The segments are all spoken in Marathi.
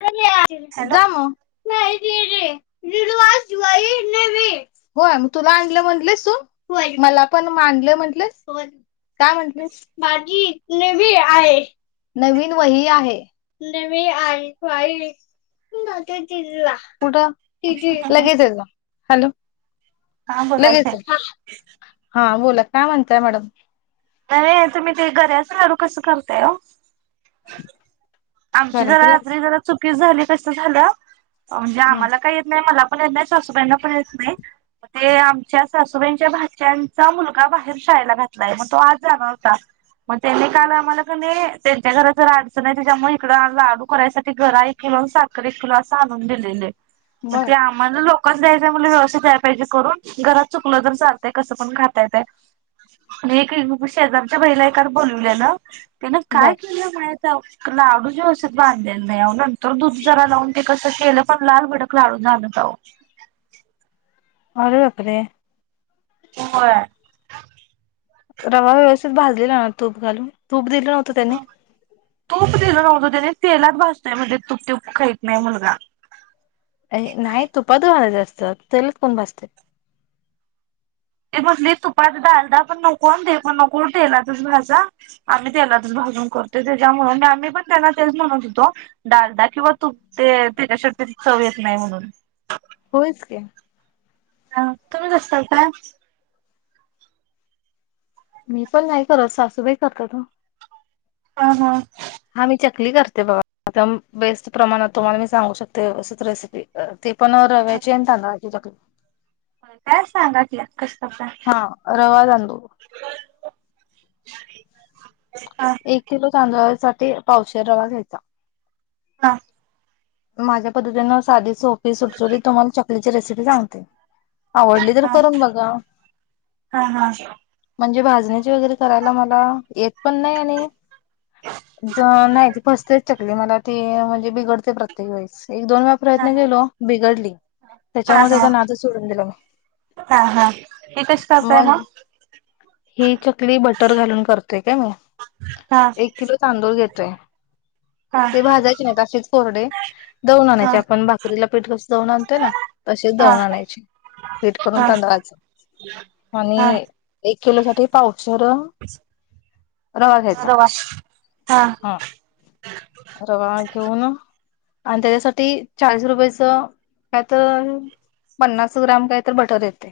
[unintelligible] हॅलो जा म [unintelligible] [inaudible] [unintelligible] [unintelligible] होय म तुला आणलं म्हणलीस तू? होय. मला पण म आणलंय म्हटलेस? होय. काय म्हटलीस? माझी नेवी आहे. नवीन वही आहे. नवी आहे. [unintelligible] कुठं? लगेच ये जा. हॅलो? हा लगेच बोलायचंय ये. हां. बोला काय म्हणताय मॅडम? आये तुम्ही ते गऱ्याचं लाडू कसं करताय ओ? आमची जरा करायचं रात्री लागलं जरा चुकी झाली तसं झाल्या म्हणजे हा आम्हाला काही येत नाही. मला पण येत नाही. सासूबाई ना पण येत नाही. म ते. आमच्या सासूबाईंच्या भाच्यायांचा मुलगा बाहेर शाळेला घातलाय मग तो आज. जानार होता. मग त्यानी काल आम्हाला कनी. त्यांच्या घराच जरा अडचण हाय त्याच्यामुळे. इकड लाडू करायसाठी गरा एक किलो आणि साखर एक किलो अस आणून दिलेल. बर ते आम्हाला लोक काच द्यायच म्हणण्यावर व्यवस्थितीत द्याय पाहिजे करून. घरात चुकलं तर चालतय कसं पण खाता येतय. आणि एक शेजारच्या बाईला एका बोलवल्याल तीन बर काय केल्या महित्या ओ लाडूच व्यवस्थित बांधलेली नाही आओ. नंतर दूध जरा लावून ते कसं केलं पण लाल भडक लाडू झालं. हो. अरे बापरे. होय. रवा व्यवस्थितीत भाजलेला ना तूप घालून. तूप दिलं नव्हतं त्यानी? तूप दिल नव्हतं त्यानी. तेलात भाजतोय म्हणजे तूप-दूप खाहीत नाही मुलगा. अ नाही तुपातच भाजायच असत. तेलात कोण भाजत्यात. ते म्हटली तुपातच भाजय पण नको. ते पण नको तेलातच भाजा आम्ही तेलातच भाजलो. तुपातच करतो. आम्ही पण तेचं म्हणत होतो. डालदा किंवा तूप द्या ते चव येत नाही म्हणून. होयच की. हा तुम्ही कस करताय. मी पण नाही करत सासूबाई करतात ओ. हा. हा. हा मी चकली करते बाबा आता बेस्ट प्रमाणात तुम्हाला मी सांगू शकते असच रेसिपी ते पण रव्याचेन तजक काय सांगा त कस हा रवाज अनभ हा एक किलो तांदळा सा पावशीर रवा घ्यायचा हा माझ्या पद्धतीनं साडी सोपी सुटसुडीत तुम्हाला चकलीची रेसिपी सांगते आवडली तर हा करून बघा हा हा म्हणजे वर करा म येत पण फ मला ती म्हणजे बिघडते प्रत्येक वेळेस एक दोन वेळा हा प्रयत्न हा केलो बिघडली हा त्याच्यामुळे हा त्याचा नाद सोडून दिला म हा हा हे कस करतय मग ही चकली बटर घालून करते काय मग हा एक किलो तांदूळ घेत हा ते भाजायचे नाही असेच कोोरडे दवून हा आणायची आपण भाकरीला पीठ कस दवून आणोय ना तशीच हा दवून आणायची वेट करून हा तांदवायचं हा आणि एक किलो साठी पाऊचर होर वा हा रवा घेऊन आणि त्याच्यासाठी चाळीस रुपयाच काय तर पन्नास ग्राम काय तर बटर येते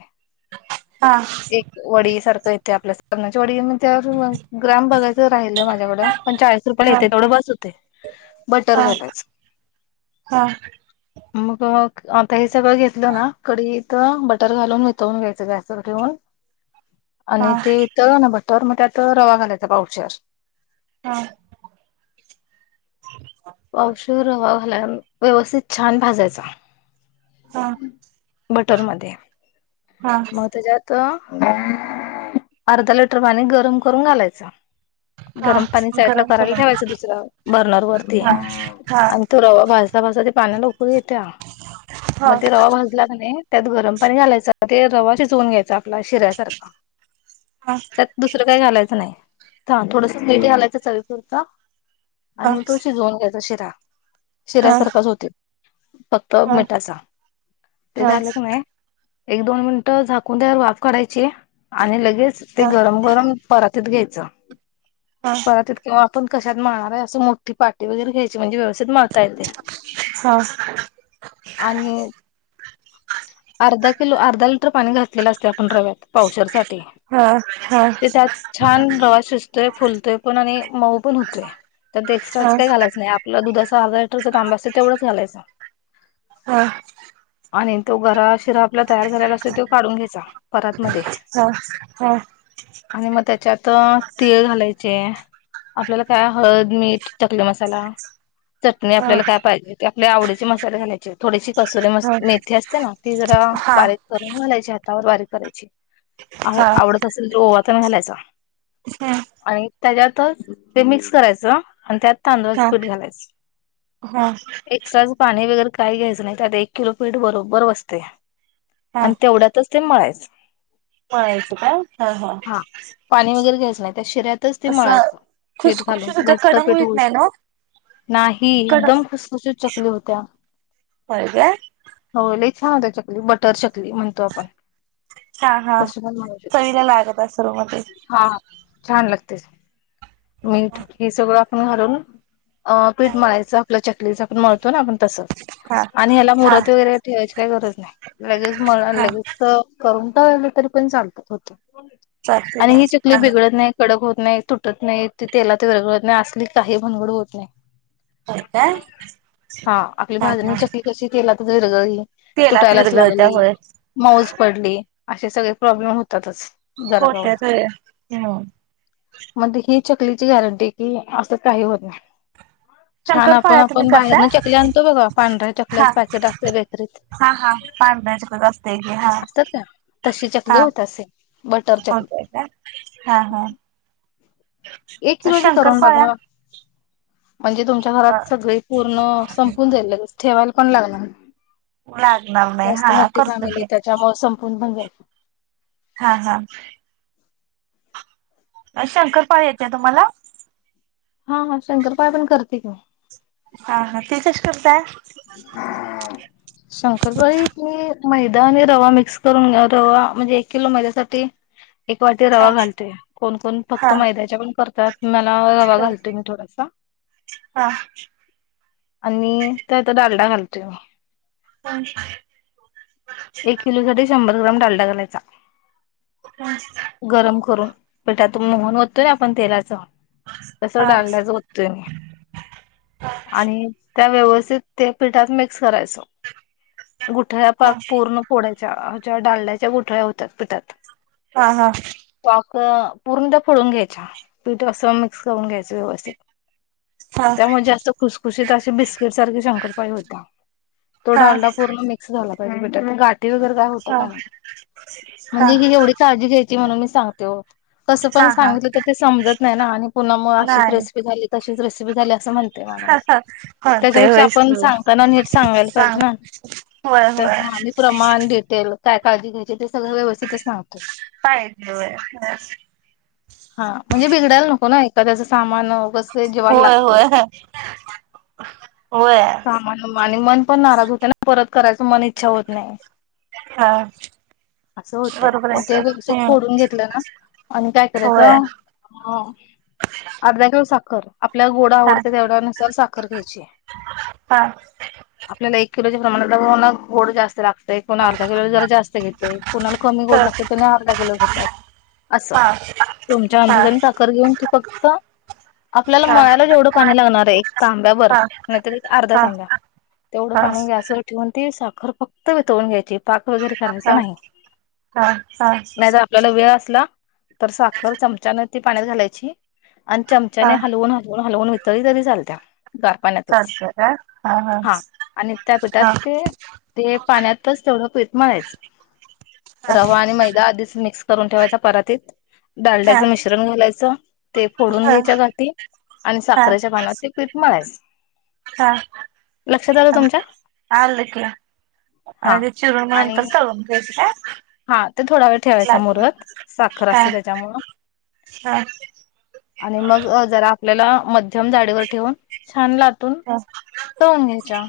हा एक वडी सारखं येते आपल्या साब्नाच्या वडी म्हण त्यावर म ग्रम बघायचं राहिलंयझ्याकडं पण चाळीस रुपयाला हा हा येते तेवढं बस होत बर घाला हा हा म आ सगळं घेतलं ना कडी इथ बटर घालून वितवून घ्यायचं गॅसवर ठेऊन हा आणि ते इथं ना भटवर म्ह आता रवा घालायचा पावच्यावर हा पावशी हवा घाला व्यवस्थित छान भाजायचा हा बटर म मग त्याच्यात अर्धा लिटर पाणी गरम करून घालायचं हा गरम पाणी साईडला गरम करायला करून ठेवायचं दुसरा बर्नर वरती हा हा आणि तो रवा भाजता भाजता ते पाण्या लोककर येत्या हा हा मध्ये ते रवा भाजला का नाही त्यात गरम पाणी घालायचं ते रवा शिजवून घ्यायचा आपला शिऱ्यासारखा हा हा त्यात दुसरं काही घालायचं नाही थोडस म घालायचंच हवी शिरता हा हा आणि तो शिजवून घ्यायचा शिरा हा हा शिऱ्यासारखाच होत फक्त मिठाचा ते झालं की नाही एक दोन मिनिटं झाकून त्यावर वाफ काढायची आणि लगेच ते गरम गरम परातीत घ्यायचं परातीत कि्हा आपण कशात मारणार आहे असे मोठी पाट वगर घ्यायची म्हणजे व्यवस्थित मा य ते आणि अर्धा किलो अर्धा लिटर पाणी घातलेलं असते आपण रव्यात पावशरसाठी हा ते त्यात छान रवा शिजतोय फुलतोय पण आणि मऊ पण होतोय त्यात हा एक्स्ट्राच हा काही घालायच नाही आपलं दुधाचा अर्धा लिटरचा तांब असं तेवढच घालायचं हा आणि तो गरा शिरा आपला तयार झारायला असत तो काढून घ्यायचा परत मध्ये हा हा आणि मग त्याच्यात तीळ घालायचे आपल्याला काय हळद मीठ चकली मसाला चटणी हा आपल्याला काय पाहिजे त्या आवडीचे मसासेलेायचे होते थोडीशी कसुरी मस् हा मेथी असते ना ती जरा हा बारीक करून घालायची हातावर बारीक करायची अो आवडत असेल तर गवाातण घालायच. हम. त्याच्यातच ते मिक्स करायचं आणि त्यात तांदळाचं हा पीठ हा घालायचं एक्स्ट्राच पाणी वगैरे काही घ्यायचं नाही आत एक किलो पीठ बरोबर बसते आणि तेवढ्यातच ते मळायच. माच का हा हा. पाणी वगैरे घ्यायचं नाही त्या शिऱ्यातच ते असं मळायच पीठ घालून खुसखुशीत होत्या घट. कडंग पेट होईत हो नाही ना नाही कड एकदम खुसखुशीत चकली होत्या. अ का हो लई छान होत चकली बटर चकली म्हणतो आपण हा त हा पण म्ह शक चवीला लागत असल म ते हा छान लागते. मीठ हे सगळं आपण घालून अ पीठ मारयचं आपल्या च प्लीज आपणळतो ना आपण तसच हा आणि ह्याला हा मुहरत वगैरे ठेवायची काही गरज नाही. लगेच म हा लगेच करून टलं तरी पण चालतात होत. चालतंय आणि काय ही चकली हा हा बिघडत नाही कडक होत नाही तुटत नाही ति तेला ते वगळत नाही अस. आप काही भनगड होत नाही. का का? हा आपली भाज्यांनी चकली कशी केला तर विरगळी तेलात तुटायलाच विरघळत्या लागली होय मऊज पडली असे सगळे प्रॉब्लेम होतातच. झाला काला होत्यात होय हम्म म्हण हे. चकलीची गॅरंटी कि असं काही होत नाही. आईयरलद छान आपण आपण बाहेरन चकली आणतो बघा पांढऱ्या हा चकल्याच पॅकेट असते बेकरीत हा हा पांढण्याची असते हा असतात का तशी चकली हा. होत असे बटर चकली हा हा. एक तर किलो करून शंकरपाळ्या बघा. म्हणजे तुमच्या अ घरात सगळी पूर्ण संपून जाईल ठेवायला पण लागणार. लागणार नाही जास्त हा मोठी करतो फॅमिली की त्याच्यामुळे संपून बघायच. हा हा. शंकरपाळ याेत आहे तुम्हाला हा शंकरपाय पण करते का? हा हा ते कशी करताय. मैदाने रवा मिक्स करून घ्या रवा म्हणजे एक किलो मैद्यासाठी एक वाटी रवा हा घालते कोण कोण हा फक्त मैद्याच्या पण करतात. मला रवा बर घालतोय मी थोडासा हा आणि आता डलडा घलत म ह. एक किलो साठी शंभर ग्राम डालडा घालायचा. हा गरम करून पेठातून मोहन तोय ना आपण तेलाच. तस हा हा डालण्याच होततय मी आणि त्या व्यवस्थित ते पिठात मिक्स करायचो गुठ्या पाक हा पूर्ण पोडायच. डाड्याच्या गोठळ्या होतात पितात. हा हा. पूर्ण त्या फोळून घ्यायच्या पीठ असं मिक्स करून घ्यायचं व्यवस्थित त्यामुळे जास्त खुसखुशीत असे बिस्किट सारखे शंकरपाई होता. तो हा ढालडा पूर्ण मिक्स झाला पाहिजे. काय हो हा हा म्हणे ज काळी घ्याची म्ह ण समत हा हा नाही. नाही रेसिपी झा असं म्हणते माणूस होते त्याच्यापेक्षा होयच आपण की सांगताना नीट सांगायला सांग पाहिजे ना. होय होय हा मी प्रमाण डिटेल काय काळजी घ्यायची ते सगळं व्यवस्थितच सांगतो पाहिजे होय हा म्हणजे बिघडायला नको ना एखाद्याच सा न जेवायला होय होय होय होय लागतेमान पण नाराज होते ना परत करायचं मन इच्छा होत नाही हा असं होतय बरोबर मग ते आहे की. व्यवस्यित हम्म फोडून घेतलं ना आणि काय होय करायचं अर्धा केळस कर आपल्याला गोड हा आवडत तेवढ्या नुसार साखर घ्यायची हा आपल्याला एक प्रमाण गोड जास्त लागत एकूण अर्धा किलो जरा जास्त घेते कुणाला कमी ह गोड लागते तर अर्धा किलो घेतात असं हा तुमच्या हा हा अंदाजाने साखर घेऊन त फक्त आपल्याला हा मळ्याला जेवढं पाणी लागणार आहे एक तांब्या बर हा नाहीत एक अर्ध्या हा तांब्या तेवढं हा पाणी गॅस ठेवून ती साखर फक्त वितळून घ्यायची पाक वगैरे करायचा नाही हा नाही तर आपल्याला वेळ असला तर साखर चमचाने ती पाण्यात घालायची आणि चमचाने हलवून हल हलवून वितली तरी चालत गार पाण्यातच हा आणि त्यापठात ते ते पाण्यातच तेवढं पतमळ आहेच रवा आणि मैदा आधीच मिक्स करून ठेवायचा परातीत डालडाचं मिश्रण घालायचं ते फोडून घ्यायच्या गठीी आणि हा साखरेच्या पानात ते पिठ मारस हा आल क हा आणि ते चिरून आणि नंतर करून घ्यायच काय हा ते थोडा वेळ ठेवायचा लाटून मुरत साखर हा असते त्याच्यामुळं हा आणि मग जरा आपल्याला मध्यम जाडीवर ठेवून छान लातून ह तोंगेच्या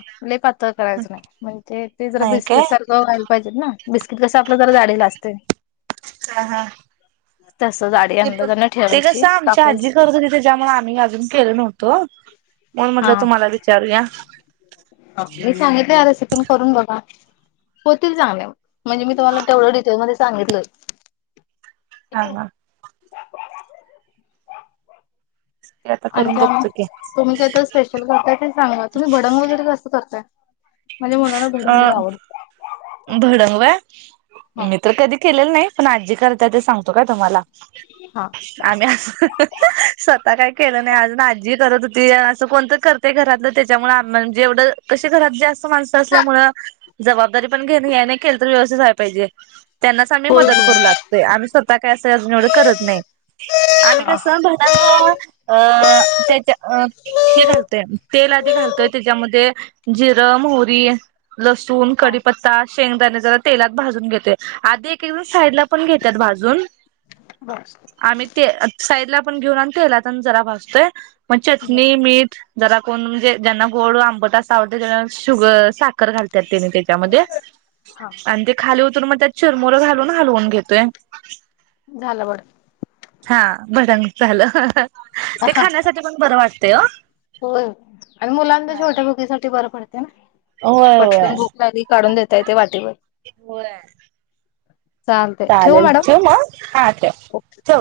पातळ करायचं नाही म्हणजे ते जरा नाही काय बिस्किट सारखं व्हायला पाहिजे ना बिस्किट कसं आपलं जरा झालेला असते हा हा तस जाडी ते पण अंदाजान ते ठेवायची कसं आमच्या आजी कापायची करर्तती त्याच्यामुळे आम्ही अजून केल नव्हतो म हा म्हंटलं तुम्हाला विचारूया मी सांगितले ह रेसिपी करून बघा होतील चांगले म्हणजे मी तुम्हाला तेवढं डिटेल मध्ये सांगितलंय हा हा ते आता आणि करून त्या बघतो की तुम्ही काही तर स्पेशल करताय ते सांगा तुम्ही भडंग वगैरे कसं करताय माझ्या मुलाला अ भडंग लय आवडतं भडंगव हा मी तर्र कधी केलेलं नाही पण आजी करता ते सांगतो का तुम्हाला हा आम्ही अस स्वतः काय केलं नाही अज आजी करत होती असं कोणत करते घरातलं त्याच्यामुळे आ म्हणजे एवढं कशी घरात जास्त असल्यामुळे जबाबदारी पण घे नाही केल तर व्यवस्थितय पाहिजे त्यांनाच आम्ही होय मदत होय करू लागतोय आम्ही स्वतः काही असंजवढ करत नाही आम्ही हा हा कसं अ त्याच्या अ हे घालतय तेल आधी घालतोय त्याच्यामध्ये जिरम होरी लसूण हा कडीीपत्ता शेंगदाणे ज तेलात भाजून घेते आधी एक एक साईड ला पण घेतात भाजून बस आम्ही ते साईडला पण घेऊन आणि तेलातण जरा भासतोय मग बर चटणी मीठ जरा कोण म्हणजे ज्यांना गोड आंबट असं आवडते साख घालत हा त्याच्यामध्ये खा ून मग त्यात चिरमुरं घालून हलवून घेतोय झालं बर हा भटण झालं ते खाण्यासाठी पण बरं वाटते हो हो आणि मुलां तर छोट्या बगीसाठीठी बरं पडत होय होय पटकन भोक लाली काढून देता येते वाटीवर होय. चालतय ठेवू चालेल मॅडम चे मग हा च ओके चव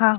हा